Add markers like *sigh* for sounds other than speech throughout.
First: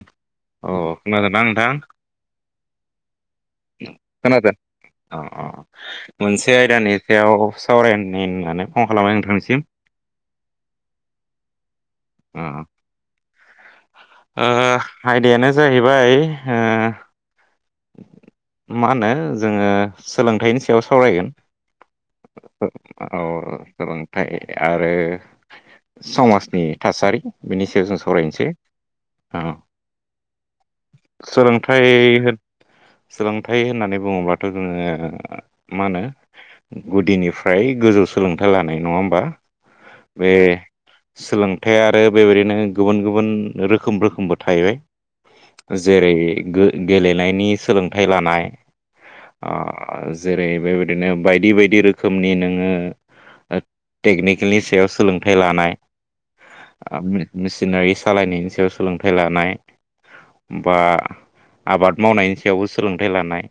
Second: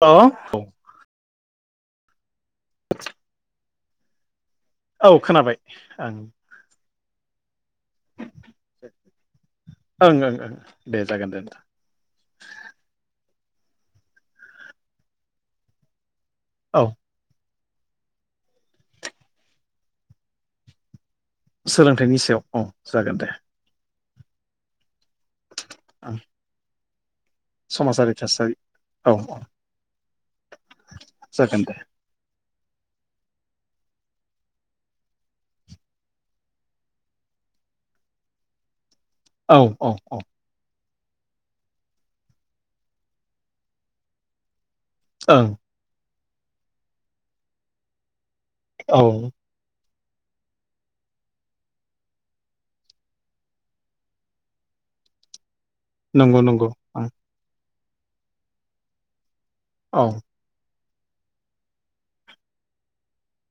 औ औ अ खोनादोंना नोंथां *inaudible* खोनादों अ औ अ खोनाबाय ओं मोनसे आयदानि सायाव सावरायनि होननानै फन खालामबाय नोंथांनिसिम ओं ओं ओं दे जागोन दे नोंथां औ ओ आयदायानो जाहैबाय ओ औ मा होनो जोङो सोलोंथाइनि सायाव सावरायगोन सोलोंथाइनि सायाव औ जागोन औ दे सोलोंथाइ आरो ओं समाजनि थासारि बेनि सायाव जों समाजारि सावरायनोसै थासारि औ जागोन दे सोलोंथाइ होनो सोलोंथाइ होननानै बुङोब्लाथ' जोङो मा होनो गुदिनिफ्राय गोजौ सोलोंथाइ लानाय नङा होम औ औ औ सोलोंथाइ आरो बेबायदिनो गुबुन गुबुन रोखोम रोखोमबो थाहैबाय ओं जेरै गेलेनायनि सोलोंथाइ लानाय औ आरो जेरै बेबायदिनो बायदि बायदि रोखोमनि नोङो टेकनिकेलनि सायाव सोलोंथाइ लानाय नंगौ नंगौ ओं मिसिनारि सालायनायनि सायाव सोलोंथाइ लानाय औ बा आबाद मावनायनि सायावबो सोलोंथाइ लानाय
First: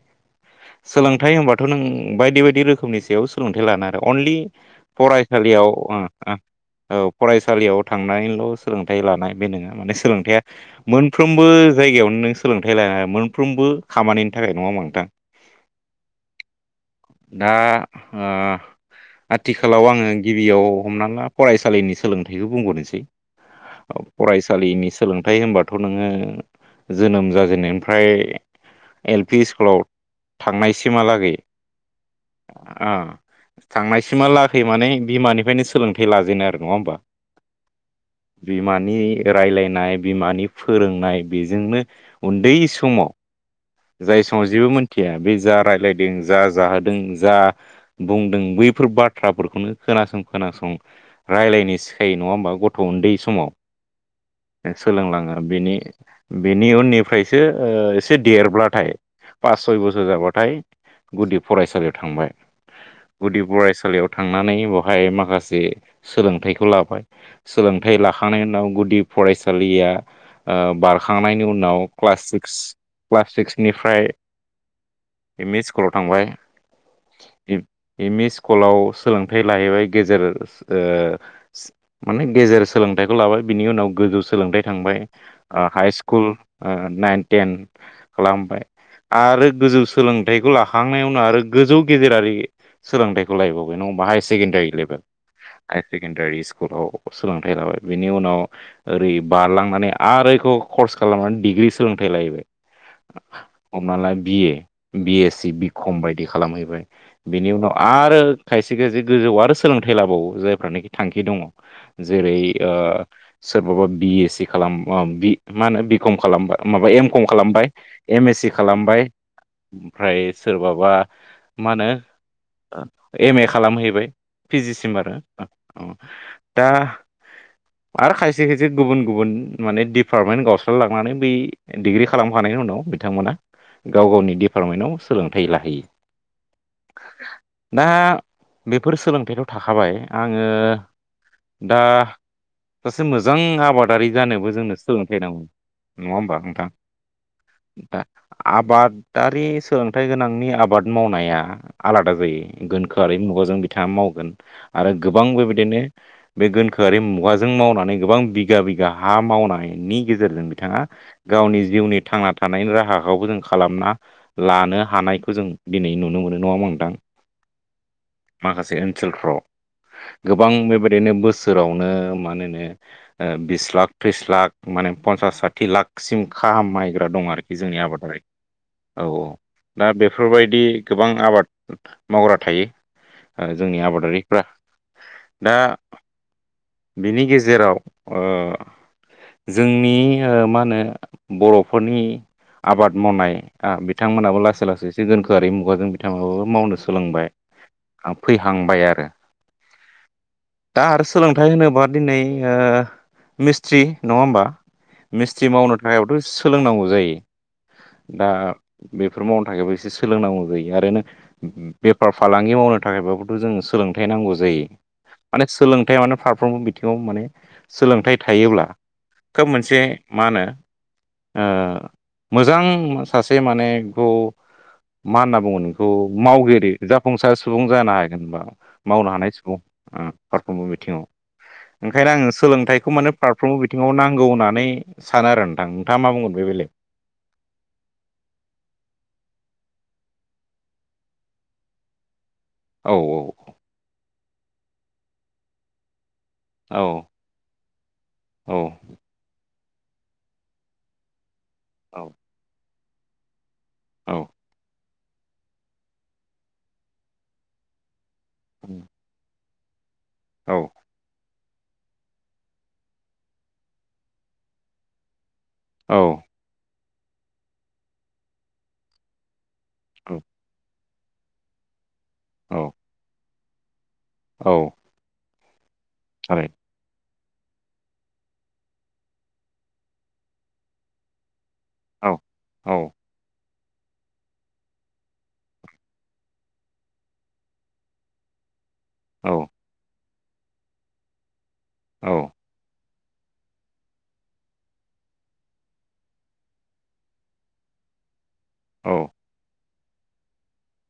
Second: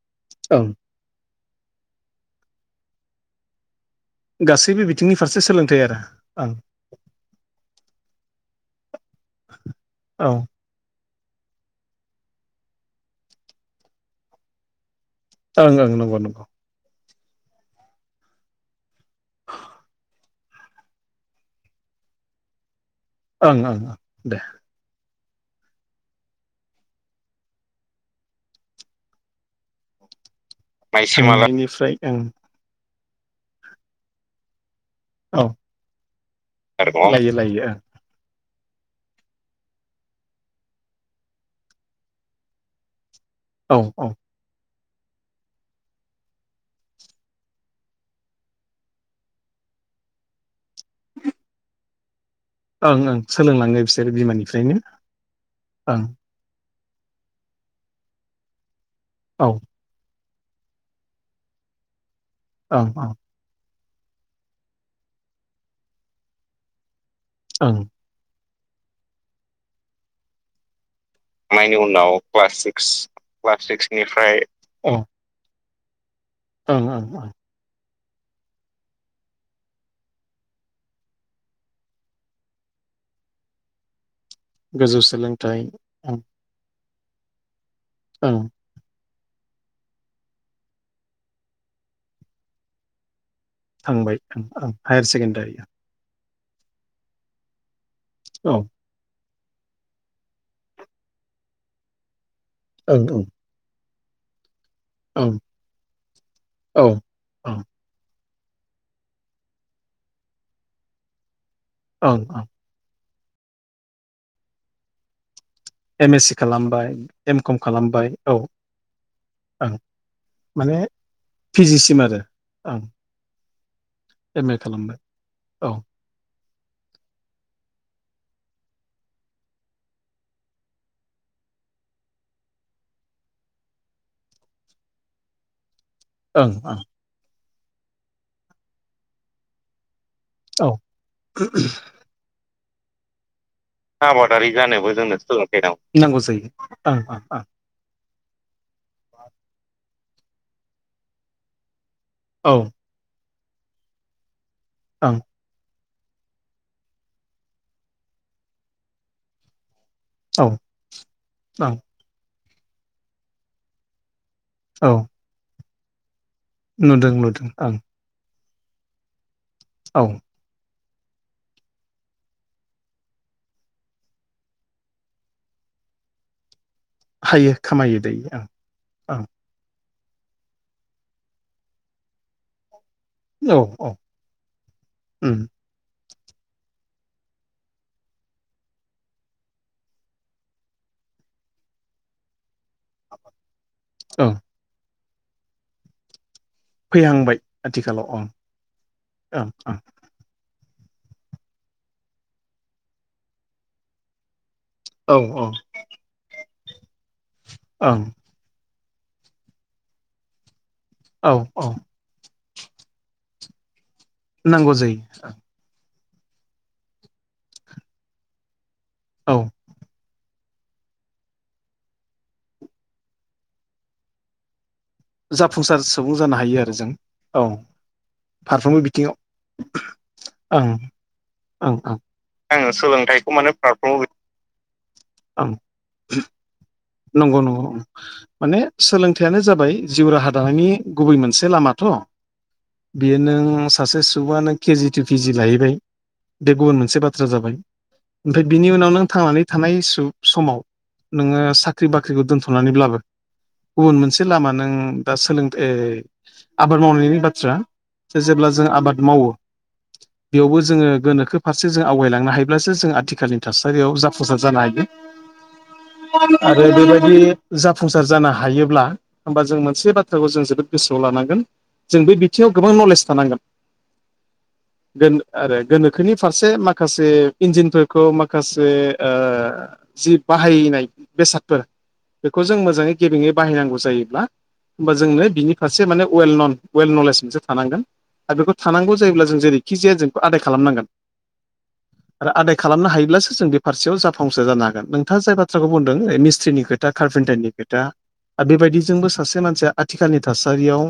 ओं सोलोंथाइ होनबा थ' नों बायदि बायदि रोखोमनि सायाव सोलोंथाइ लाना अनलि गासैबो बिथिंनि फारसे फरायसालियाव सोलोंथाइ ओ आरो ओ ओं औ फरायसालियाव थांनानैल' सोलोंथाइ लानाय बे नङा माने औ सोलोंथाइया ओं मोनफ्रोमबो जायगायावनो नों सोलोंथाइ लानो मोनफ्रोमबो खामानिनि थाखाय नङा होनबा नोंथां ओं ओं नंगौ नंगौ दा आ आथिखालाव आङो गिबियाव हमना ला फरायसालिनि सोलोंथाइखौ बुंहरनोसै ओं ओं ओं दे नि सोलोंथाइ होनबाथ' नोङो जोनोम जाजेननायनिफ्राय एल पि स्कुलाव थांनायसिमहालागै सोंनायनिफ्राय ओं थांनायसिमा लागै माने औ बिमानिफ्रायनो सोलोंथाइ लाजेनो आरो नङा होमबा लायो लायो बिमानि रायलायनाय बिमानि फोरोंनाय बेजोंनो उन्दै समाव ओं औ जाय समाव जेबो मोन थिया बे जा रायलायदों जा जाहोदों जा बुंदों बैफोर बाथ्राफोरखौनो खोनासं खोनासं रायलायनो सिखायो नङा होमबा गथ' औ ओं उन्दै ओं समाव सोलोंलाङो बिसोरो बिमानिफ्रायनो सोलोंलाङो सिनि ओं बि नि उननिफ्रायसो ओ एसे देरब्लाथाय औ फास सय बोसोर जाबाथाय नाथाय गुदि फरायसालियाव थांबाय ओं ओं गुदि फराय सालियाव थांनानै ब'हाय माखासे सोलोंथाइखौ लाबाय ओं सोलोंथाइ लाखांनायनि उनाव गुदि फरायसालिया ओ बारखांनायनि उनाव क्लास सिक्स क्लास सिक्सनिफ्राय एम इ स्कुलाव थांबाय। ओं ओं ओं एम इ स्कुलाव सोलोंथाइ लाहैबाय गेजेर ओ माने गेजेर सोलोंथाइखौ लाबाय बिनि उनाव गोजौ सोलोंथाइ गोजौ थांबाय सोलोंथाइ ओ हाइ ओं स्कुल ओ नाइन टेन ओं खालामबाय आरो गोजौ सोलोंथाइखौ लाखांनायावनो आरो गोजौ गेजेरारि सोलोंथाइखौ खौ लायबावबाय नङा होमबा थांबाय हायार ओं ओं secondary level higher secondary high secondary स्कुलाव सोलोंथाइ लाबाय बिनि उनाव औ ओरै बारलांनानै आरोखौ कर्स खालामनानै डिग्रि सोलोंथाइ लायो ओं हमना ला बि ए बि एस ओं सि बि कम बायदि खालामहैबाय औ बिनि ओं उनाव आरो खायसे खायसे गोजौआव आरो सोलोंथाइ लाबावो जायफ्रानोखि थांखि दङ' ओं जेरै ओं ओ सोरबाबा बि ए सि खालाम ओम बि मा होनो बि कम एम एस सि खालामबा माबा खालामबाय एम कम बाय खालामबाय एम औ एस सि खालामबाय ओं ओमफ्राय माने सोरबाबा पि मा जि होनो सिम आरो ओं एम ए खालामहैबाय एम ए खालामबाय पिजिसिम आरो औ अ दा आरो खायसे खायसे गुबुन गुबुन माने डिपार्टमेन्ट गावस्रालांनानै बै डिग्रि खालामखांनायनि उनाव बिथांमोना गाव गावनि डिपार्टमेन्टाव सोलोंथाइ लाहैयो। ओं ओं दा बेफोर सोलोंथाइखौ थाखाबाय आङो औ दा सासे मोजां आबादारि जानोबो जोंनो सोलोंथ नङा नांगौ होमबा जायो नोंथां ओ ओ ओ आबादारि सोलोंथाइ गोनांनि आबाद मावनाया आलादा ओं जायो गोनखोआरि मुगाजों बिथाङा मावगोन आरो ओं गोबां बेबायदिनो बे गोनखोआरि मुगाजों मावनानै गोबां बिगा बिगा हा मावनायनि औ गेजेरजों ओं बिथाङा गावनि औ ओं जिउनि थांना थानायनि राहाखौबो जों खालामना लानो औ हानायखौ जों दिनै नुनो मोनो। नङा होनबा नोंथां नुदों नुदों ओं माखासे ओनसोलफ्राव औ गोबां बेबाय दिनो बोसोरावनो मानोनो ओ बिस लाख त्रिस लाख माने पन्सास साथि लाखसिम खाहाम मायग्रा दं हायो आरोखि जोंनि खामायो आबादारि दायो औ औ ओं दा बेफोरबायदि गोबां आबाद मावग्रा थायो। ओ ओं जोंनि औ आबादारिफ्रा उम दा बिनि गेजेराव ओ जोंनि ओ मा होनो बर'फोरनि आबाद मावनाय ओ ओं बिथांमोनहाबो लासै लासै एसे दोनखोआरि मुगाजों बिथांमोनाबो मावनो सोलोंबाय फैहांबाय आथिखालाव ओं फैहांबाय आरो ओं दा आरो सोलोंथाइ होनोब्ला दिनै मिस्ट्रि नङा होमबा? ओं औ मिस्थि्रि मावनो थाखायथ' सोलोंनांगौ जायो। औ ओं दा बेफोर मावनो थाखायब एसे सोलोंनांगौ जायो आरो औ औ बेफार फालांगि मावनो थाखायबाबोथ' जों सोलोंथाइ नांगौ जायो माने सोलोंथाय माने फारफ्रोमबो बिथिङाव माने सोलोंथाइ थायोब्ला औ खोब मोनसे मा होनो मोजां सासे माने मा होनना बुङो जाफुंसार नोंखौ सुबुं जानो हायो मावगिरि आरो जों जाफुंसार औ सुबुं जानो हागोन होनबा मावनो हानाय सुबुं ओ औ फारफ्रोमबो बिथिङाव ओंखायनो आङो सोलोंथाइखौ माने फारफ्रोमबो बिथिङाव नांगौ होननानै सानो आरो ओं नोंथां नोंथाङा मा बुंगोन बे बेलायाव? नंगौ नंगौ माने सोलोंथाइयानो जाबाय जिउ राहा दानायनि गुबै मोनसे लामाथ' औ बियो नों सासे सुबआनो केजि टु केजि लाहैबाय। बे गुबुन औ मोनसे बाथ्रा जाबाय ओमफ्राय औ बिनि उनाव नों थांनानै थानाय समाव नोङो साख्रि औ बाख्रिखौ दोन्थ'नानैब्लाबो गुबुन औ मोनसे लामा नों दा सोलोंथ आबाद मावनायनि बाथ्रा जेब्ला जों आबाद मावो औ बेयावबो जोङो गोनोखो फारसे जों आवगायलांनो हायोब्लासो जों आथिखालनि थासारियाव जाफुंसार जानो हायो। औ आरो बेबायदि जाफुंसार जानो हायोब्ला होमबा जों मोनसे बाथ्राखौ जों जोबोद गोसोआव लानांगोन जों बे बिथिङाव औ गोबां नलेज थानांगोन। औ आरो गोनोखोनि थारै फारसे माखासे इन्जिनफोरखौ माखासे जि बाहायनाय बेसाद फोर औ बेखौ जों औ मोजाङै गेबेङै बाहायनांगौ जायोब्ला होमबा जोंनो बिनि फारसे माने वेल नन वेल नलेज मोनसे थानांगोन आरो बेखौ थानांगौ जायोब्ला औ जों जेरैखि जाया जोंखौ आदाय खालामनांगोन औ आरो आदाय खालामनो हायो सो जों बे फारसेयाव जाफुंसार जानो हागोन नोंथाङा जाय बाथ्रा बुंदों मिस्ट्रिनि खोथा कार्पेन्टारनि खोथा आरो औ बेबायदिजोंबो सासे मानसिया आथिखालनि थासारियाव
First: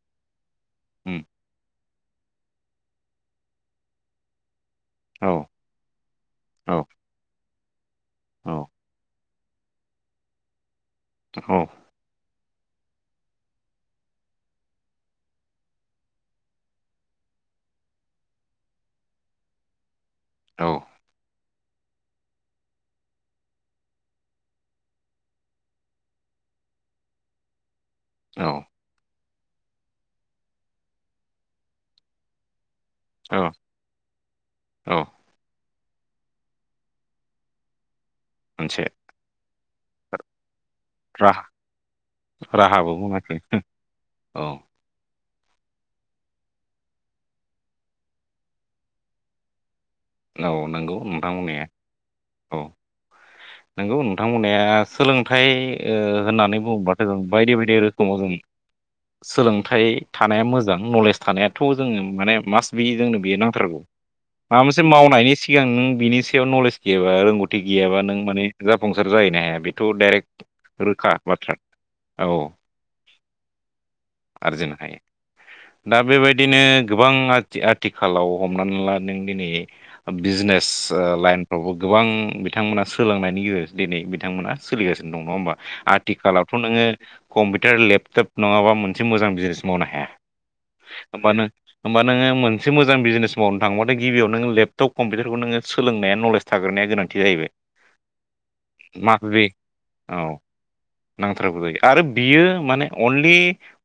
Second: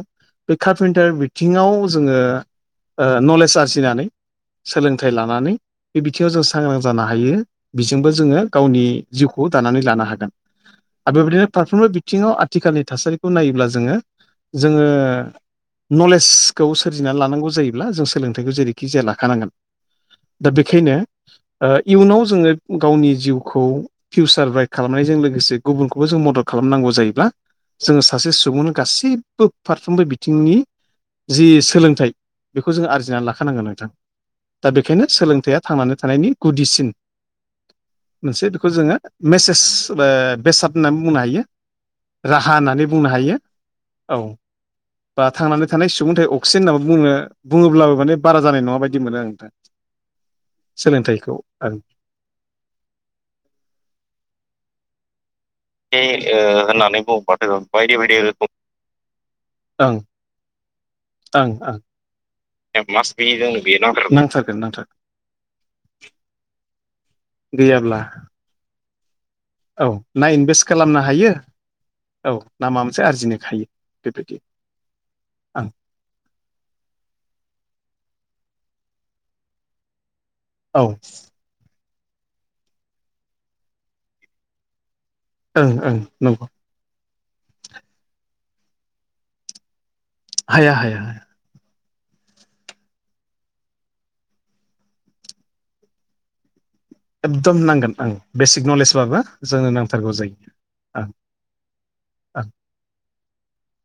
बे कार्पेन्टार उम बिथिङाव जोङो नलेज आरजिनानै सोलोंथाइ औ लानानै बे बिथिङाव जों सांग्रां औ जानो हायो बिजोंबो जोङो औ गावनि जिउखौ दानानै लानो हागोन आरो बेबायदिनो फारफ्रोमबो बिथिंआव आथिखालनि थासारिखौ नायोब्ला जोङो जोङो नलेजखौ सोरजिनानै लानांगौ जायोब्ला जों सोलोंथाइखौ जेरैखि जाया लाखानांगोन दा औ बेखायनो इयुनाव जोङो गावनि जिउखौ फिउचार ब्राइक खालामनायजों लोगोसे गुबुनखौबो जों मदद खालामनांगौ जायोब्ला जोङो सासे औ सुबुंनो गाससिबो फारफ्रोमबो बिथिंनि जि सोलोंथाइ खौ जों आरजिनानै औ लाखानांगोन नोंथां दा औ बेखायनो सोलोंथाइया थांनानै थानायनि गुदिसिन मोनसे बेखौ जोङो मेसेज बेसाद होननानै बुंनो हायो राहा राहा होननानै राहाबो बुंनो हायो बुङाखै औ बा थांनानै थानाय सुबुंथाय अक्सिजेन होननानानै बो बुङोब्लाबो माने बारा जानाय नङा बायदि मोनो आं नोंथा। औ नंगौ नोंथां बुंनाया औ नंगौ। नोंथां बुंनाया सोलोंथाइ बे ओ होननानै बुङोब्लाथाय' जों बुङोबाथ' बायदि बायदि रोखोमाव जों रोखोम सोलोंथाइ ओं थानाया मोजां नलेज थानायाथ' ओं जोङो माने मास बि जोंनो बेयो नांथारगौ माबा मोनसे से मावनायनि सिगां नों बिनि सायाव नलेज गैयाबा रोंगौथि गैयाबा गैयाब्ला नों माने जा जायोना हाया बेथ' औ ना डाइरेक्ट इनभेस्ट खालामनो रोखा हायो बाथ्रा औ ना माबा मोनसे आरजिनो हायो बेबायदि आरजिनो हायो ओं दा बेबायदिनो गोबां आथिखालाव हमनानै ला नों दिनै बिजनेस औ लाइनफ्रावबो गोबां बिथांमोना सोलोंनायनि गेजेरजों दिनै बिथांमोना सोलिगासिनो दं नङा होमबा ओं ओं नंगौ आथिखालावथ' नोङो कम्पिउटार लेपटप नङाबा मोनसे मोजां बिजनेस मावनो हाया। हाया हाया। होमबा नों होमबा नोङो मोनसे मोजां बिजनेस मावनो थांबाथाय गिबियाव नों लेपटप कम्पिउटारखौ नोङो सोलोंनाया नलेज था एकदम नांगोन आं बेसिक मा नलेजबाबो बे जोंनो नांथारगौ औ जायो। नांथारगौ जायो आरो बियो माने अनलि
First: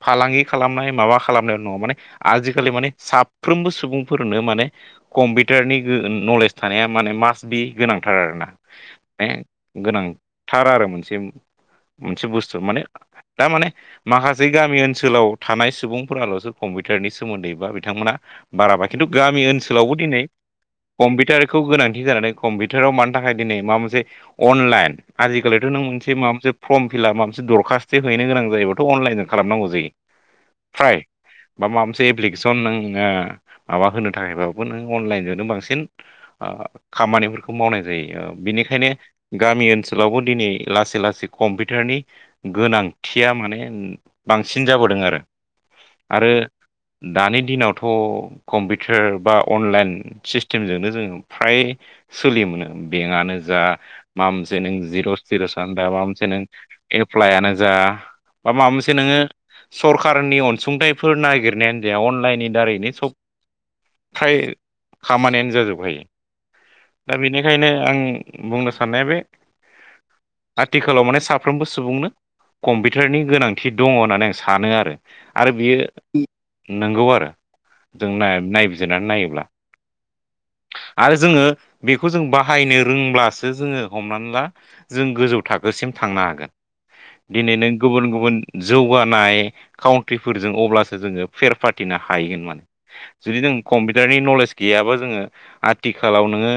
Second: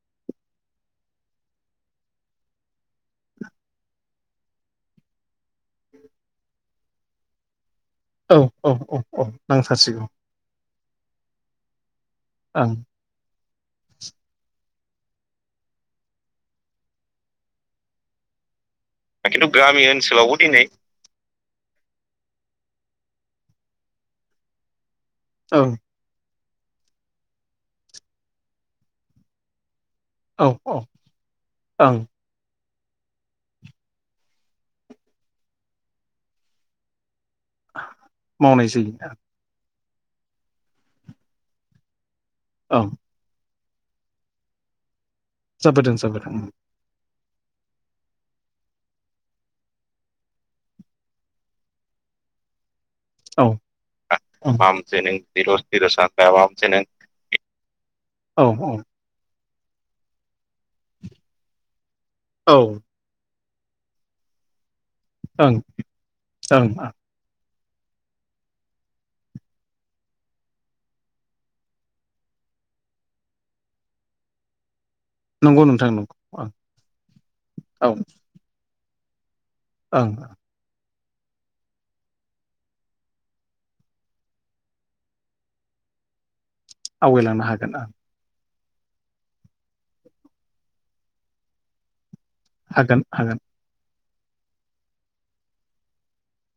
फालांगि खालामनाय माबा खालामनाय नङा माने आजिखालि माने साफ्रोमबो सुबुंफोरनो माने कम्पिउटारनि गो नलेज थानाया माने मास बि गोनांथार ओं आरोना औ औ औ माने नांथारसिगौ गोनांथार आरो मोनसे मोनसे बुस्थु ओं माने दामाने माखासे गामि ओनसोलाव थानाय सुबुंफोराल'सो कम्पिउटारनि सोमोन्दै बा बिथांमोना बाराबा खिन्थु गामि ओनसोलावबो दिनै कम्पिउटार खौ गोनांथि जानानै कम्पिउटाराव मानो थाखाय दिनै माबा मोनसे अनलाइन आजिखालिथ' ओं नों मोनसे माबा मोनसे फर्म फिलआप माबा मोनसे दरखास्ट हैनो गोनां जायोबाथ' अनलाइनजों खालामनांगौ जायो। औ औ फ्राय बा माबा ओं मोनसे एप्लिकेसन नों ओ माबा होनो थाखायबाबो नों अनलाइनजोंनो बांसिन ओ खामानिफोरखौ खौ मावनाय जायो मावनाय बिनिखायनो जायो गामि ओनसोलावबो दिनै लासै लासै कम्पिउटारनि ओं गोनांथिया माने बांसिन जाबोदों आरो जाबोदों आरो जाबोदों ओम दानि दिनावथ' कम्पिउटार बा अनलाइन सिस्टेमजोंनो जोङो फ्राय सोलियोमोन बेंकआनो औ ओं जा माबा मोनसे नों जिर' जिर'सानो दा माबा मोनसे नों एप्लाइ आनो जा औ बा माबा मोनसे नोङो सरखाररनि अनसुंथाइफोर नागिरनायानो जाया अनलाइननि औ ओं दारैनो सब फ्राय खामानियानो ओं जाजोबखायो दा बेनि खायनो आं बुंनो साननाया बे आथिखालाव माने साफ्रोमबो सुबुंनो कम्पिउटारनि गोनांथि दङ' होननानै आं सानो आरो आरो नंगौ नोंथां नंगौ बियो ओं नोंगौ आरो औ जों नायबिजिरनानै नायोब्ला ओं आरो जोङो बेखौ जों बाहायनो रोंब्लासो जोङो हमनानै ला जों गोजौ थाखोसि सिम थांनो हागोन आवगायलांनो दिनै नों हागोन ओं गुबुन गुबुन जौगानाय काउन्ट्रिफोरजों अब्लासो जोङो फेरफाथिनो हा हायैगोन माने हागोन हागोन जुदि जों कम्पिउटारनि नलेज गैयाबा जोङो आथिखालाव नोङो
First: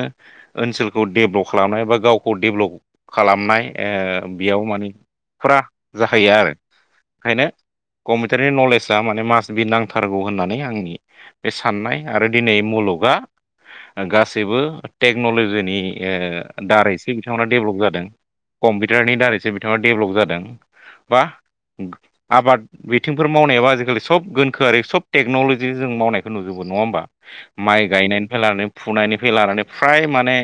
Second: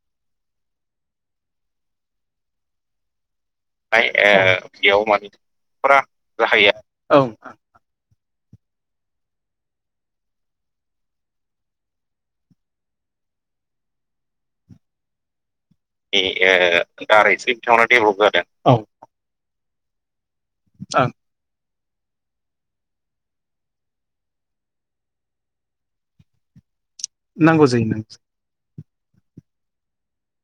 ओनसोलखौ डेभ्लप खालामनाय बा गावखौ डेभ्लप खालामनाय ओ बेयाव माने फुरा जाहैया आरो ओंखायनो कम्पिउटारनि नलेजआ माने मास बि नांथारगौ होननानै आंनि बे साननाय आरो दिनै मुलुग बा गासैबो टेकन'लजिनि नि ओ दारैसो बिथांमोना डेभलप जादों कम्पिउटारनि दारैसो बि डेभेलप जादों ओं बा आबाद बिथिंफोर मावनायाबो आजिखालि सब गोनखोआरि सब टेक्न'लजि जों मावनायखौ नुजोबो नङा होमबा नांगौ जायो माइ नों गायनायनिफ्राय लानानै फुनायनिफ्राय लानानै फ्राय माने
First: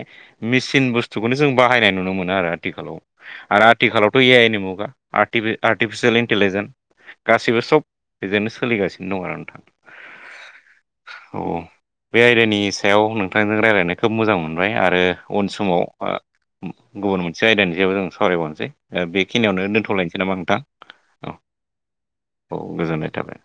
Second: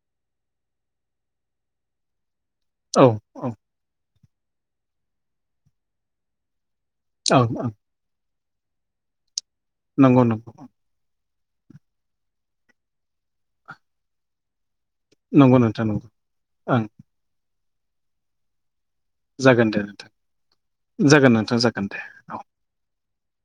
मेसिन बुस्थुखौनो जों बाहायनाय नुनो मोनो आरो औ आथिखालाव आरो आथिखालावथ' ए आइ नि मुगा आर्टि आर्टिफिसियेल इन्टेलिजेन्स ओं गासैबो ओं सब बेजोंनो सोलिगासिनो दं आरो नोंथां नंगौ नंगौ औ बे आयदानि सायाव नोंथांजों रायज्लायनो खोब मोजां मोनबाय आरो आरो उन नंगौ समाव नोंथां नंगौ ओ ओं गुबुन मोनसे आयदानि सायाव जों सावरायबावनोसै ओ बेखिनियावनो जागोन दे नोंथां दोन्थ'लायनोसै नामा नोंथां जागोन औ नोंथां जागोन दे औ गोजोननाय थाबाय